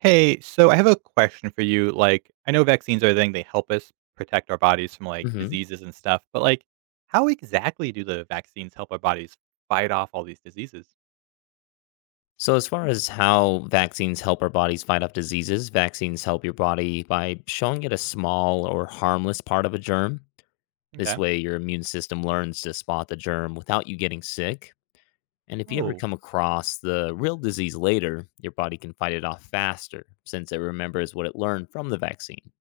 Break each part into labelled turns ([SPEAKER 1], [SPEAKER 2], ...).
[SPEAKER 1] Hey, so I have a question for you. Like, I know vaccines are a thing, they help us protect our bodies from like
[SPEAKER 2] Hmm.
[SPEAKER 1] diseases and stuff, but like, how exactly do the vaccines help our bodies fight off all these diseases?
[SPEAKER 2] So, as far as how vaccines help our bodies fight off diseases, vaccines help your body by showing it a small or harmless part of a germ. This
[SPEAKER 1] Okay.
[SPEAKER 2] way, your immune system learns to spot the germ without you getting sick. And if you ever
[SPEAKER 1] Oh,
[SPEAKER 2] come across the real disease later, your body can fight it off faster since it remembers what it learned from the vaccine.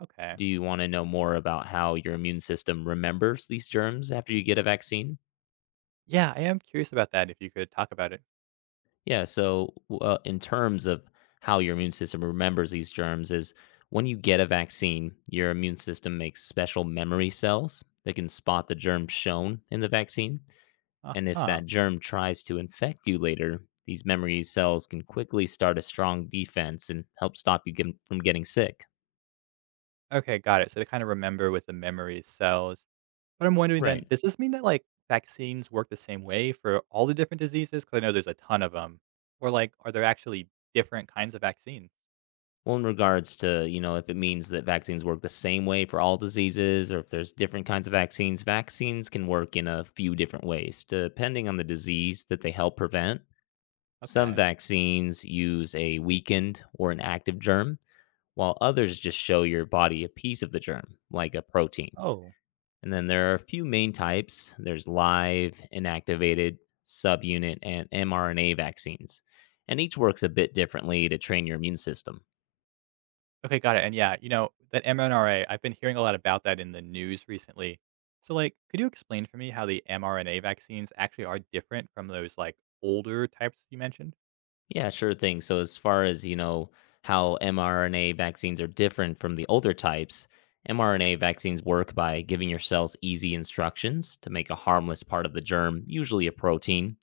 [SPEAKER 1] okay.
[SPEAKER 2] Do you want to know more about how your immune system remembers these germs after you get a vaccine?
[SPEAKER 1] Yeah, I am curious about that if you could talk about it.
[SPEAKER 2] Yeah. So, in terms of how your immune system remembers these germs, is when you get a vaccine, your immune system makes special memory cells that can spot the germ shown in the vaccine.
[SPEAKER 1] Uh
[SPEAKER 2] And if
[SPEAKER 1] huh.
[SPEAKER 2] that germ tries to infect you later, these memory cells can quickly start a strong defense and help stop you from getting sick.
[SPEAKER 1] Okay, got it. So they kind of remember with the memory cells. But I'm wondering then,
[SPEAKER 2] Right.
[SPEAKER 1] does this mean that like vaccines work the same way for all the different diseases? Because I know there's a ton of them. Or like, are there actually different kinds of vaccines?
[SPEAKER 2] Well, in regards to, you know, if it means that vaccines work the same way for all diseases or if there's different kinds of vaccines, vaccines can work in a few different ways depending on the disease that they help prevent. Some
[SPEAKER 1] Okay.
[SPEAKER 2] vaccines use a weakened or an active germ, while others just show your body a piece of the germ, like a protein.
[SPEAKER 1] Oh.
[SPEAKER 2] And then there are a few main types: there's live, inactivated, subunit, and mRNA vaccines. And each works a bit differently to train your immune system.
[SPEAKER 1] Okay, got it. And yeah, you know, that mRNA, I've been hearing a lot about that in the news recently. So like, could you explain for me how the mRNA vaccines actually are different from those like older types you mentioned?
[SPEAKER 2] Yeah, sure thing. So as far as, you know, how mRNA vaccines are different from the older types, mRNA vaccines work by giving your cells easy instructions to make a harmless part of the germ, usually a protein.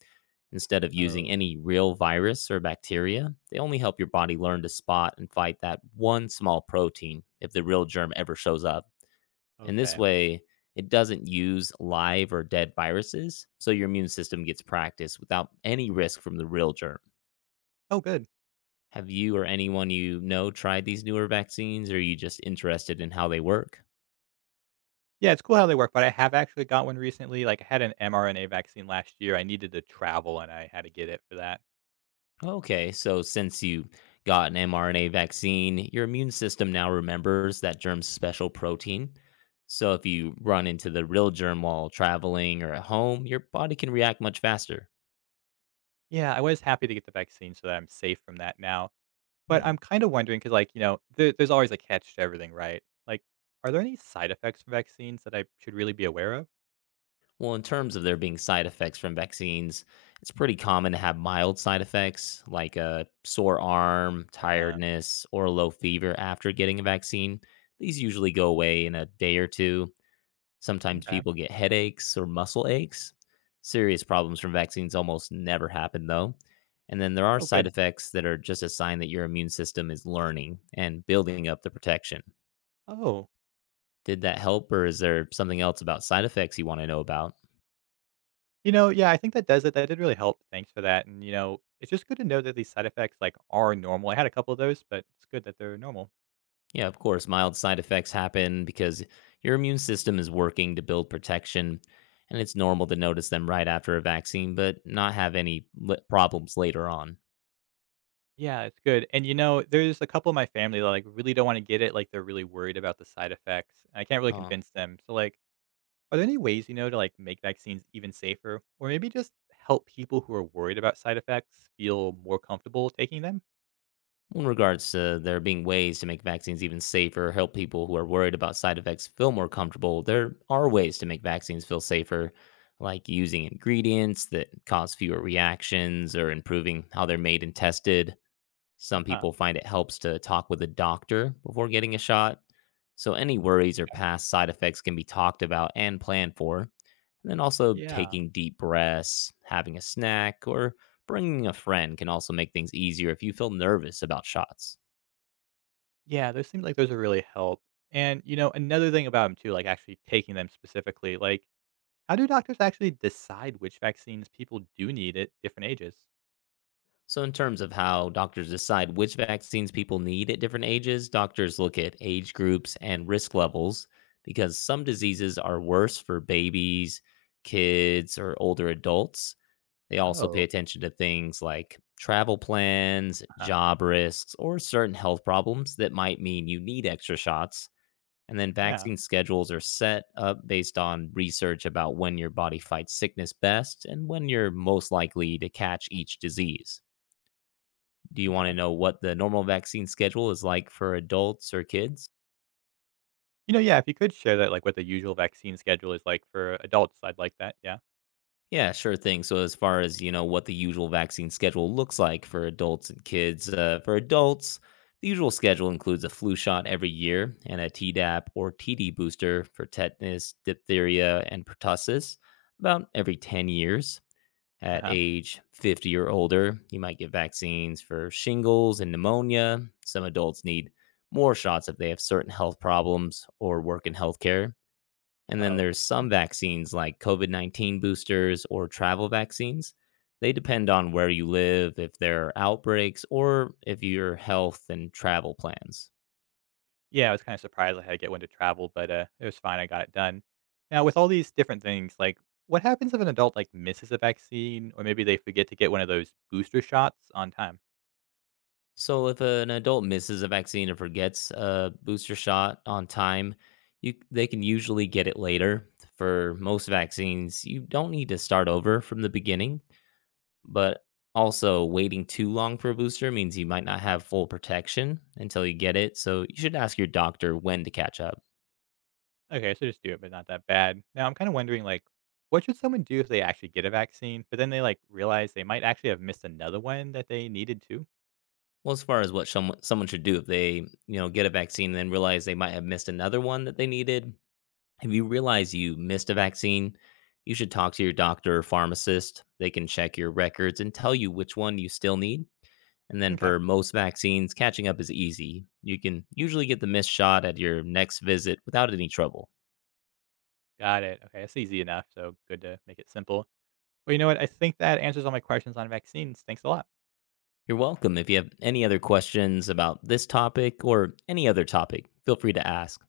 [SPEAKER 2] Instead of using
[SPEAKER 1] Oh,
[SPEAKER 2] any real virus or bacteria, they only help your body learn to spot and fight that one small protein if the real germ ever shows up. And this
[SPEAKER 1] okay.
[SPEAKER 2] way, it doesn't use live or dead viruses, so your immune system gets practice without any risk from the real germ.
[SPEAKER 1] Oh, good.
[SPEAKER 2] Have you or anyone you know tried these newer vaccines, or are you just interested in how they work?
[SPEAKER 1] Yeah, it's cool how they work, but I have actually got one recently. Like, I had an mRNA vaccine last year. I needed to travel and I had to get it for that.
[SPEAKER 2] Okay, so since you got an mRNA vaccine, your immune system now remembers that germ's special protein. So if you run into the real germ while traveling or at home, your body can react much faster.
[SPEAKER 1] Yeah, I was happy to get the vaccine so that I'm safe from that now. But I'm
[SPEAKER 2] Hmm.
[SPEAKER 1] kind of wondering because, like, you know, there's always a catch to everything, right? Like, are there any side effects from vaccines that I should really be aware of?
[SPEAKER 2] Well, in terms of there being side effects from vaccines, it's pretty common to have mild side effects like a sore arm,
[SPEAKER 1] Uh-huh.
[SPEAKER 2] tiredness, or a low fever after getting a vaccine. These usually go away in a day or two. Sometimes
[SPEAKER 1] Okay.
[SPEAKER 2] people get headaches or muscle aches. Serious problems from vaccines almost never happen, though. And then there are
[SPEAKER 1] Oh,
[SPEAKER 2] side
[SPEAKER 1] good.
[SPEAKER 2] effects that are just a sign that your immune system is learning and building up the protection.
[SPEAKER 1] Oh,
[SPEAKER 2] Did that help, or is there something else about side effects you want to know about?
[SPEAKER 1] you know, yeah, I think that does it. That did really help. Thanks for that. And you know, it's just good to know that these side effects like are normal. I had a couple of those, but it's good that they're normal.
[SPEAKER 2] Yeah, of course, mild side effects happen because your immune system is working to build protection, and it's normal to notice them right after a vaccine, but not have any problems later on.
[SPEAKER 1] Yeah, it's good. And you know, there's a couple of my family that like really don't want to get it. Like, they're really worried about the side effects. I can't really
[SPEAKER 2] Oh,
[SPEAKER 1] convince them. So like, are there any ways you know to like make vaccines even safer, or maybe just help people who are worried about side effects feel more comfortable taking them?
[SPEAKER 2] in regards to there being ways to make vaccines even safer, help people who are worried about side effects feel more comfortable, there are ways to make vaccines feel safer, like using ingredients that cause fewer reactions or improving how they're made and tested.
[SPEAKER 1] Uh
[SPEAKER 2] Some
[SPEAKER 1] huh.
[SPEAKER 2] people find it helps to talk with a doctor before getting a shot. So, any worries or past side effects can be talked about and planned for. And then also
[SPEAKER 1] Yeah.
[SPEAKER 2] taking deep breaths, having a snack, or bringing a friend can also make things easier if you feel nervous about shots.
[SPEAKER 1] Yeah, those seem like those are really help. And, you know, another thing about them too, like actually taking them specifically, like, how do doctors actually decide which vaccines people do need at different ages?
[SPEAKER 2] So, in terms of how doctors decide which vaccines people need at different ages, doctors look at age groups and risk levels because some diseases are worse for babies, kids, or older adults. They also pay
[SPEAKER 1] Oh,
[SPEAKER 2] attention to things like travel plans,
[SPEAKER 1] uh-huh.
[SPEAKER 2] job risks, or certain health problems that might mean you need extra shots. And then
[SPEAKER 1] Yeah,
[SPEAKER 2] vaccine schedules are set up based on research about when your body fights sickness best and when you're most likely to catch each disease. Do you want to
[SPEAKER 1] okay.
[SPEAKER 2] know what the normal vaccine schedule is like for adults or kids?
[SPEAKER 1] You know, yeah, if you could share that, like, what the usual vaccine schedule is like for adults, I'd like that, yeah.
[SPEAKER 2] Yeah, sure thing. So as far as, you know, what the usual vaccine schedule looks like for adults and kids, for adults, the usual schedule includes a flu shot every year and a Tdap or TD booster for tetanus, diphtheria, and pertussis about every 10 years. At
[SPEAKER 1] Uh-huh.
[SPEAKER 2] age 50 or older, you might get vaccines for shingles and pneumonia. Some adults need more shots if they have certain health problems or work in healthcare. And then
[SPEAKER 1] Oh,
[SPEAKER 2] there's some vaccines like COVID 19 boosters or travel vaccines. They depend on where you live, if there are outbreaks, or if your health and travel plans.
[SPEAKER 1] yeah, I was kind of surprised I had to get one to travel, but, it was fine, I got it done. Now, with all these different things, like, what happens if an adult, like, misses a vaccine or maybe they forget to get one of those booster shots on time?
[SPEAKER 2] So, if an adult misses a vaccine or forgets a booster shot on time, they can usually get it later. For most vaccines, you don't need to start over from the beginning, but also waiting too long for a booster means you might not
[SPEAKER 1] Uh-huh.
[SPEAKER 2] have full protection until you get it, so you should ask your doctor when to catch up.
[SPEAKER 1] Okay, so just do it, but not that bad. Now I'm kind of wondering, like, what should someone do if they actually get a vaccine, but then they like realize they might actually have missed another one that they needed to?
[SPEAKER 2] Well, as far as what someone should do if they, you know, get a vaccine and then realize they might have missed another one that they needed, if you realize you missed a vaccine, you should talk to your doctor or pharmacist. They can check your records and tell you which one you still need. And then
[SPEAKER 1] Okay,
[SPEAKER 2] for most vaccines, catching up is easy. You can usually get the missed shot at your next visit without any trouble.
[SPEAKER 1] got it. Okay, that's easy enough. So good to make it simple. Well, you know what? I think that answers all my questions on vaccines. Thanks a lot.
[SPEAKER 2] You're welcome. If you have any other questions about this topic or any other topic, feel free to ask.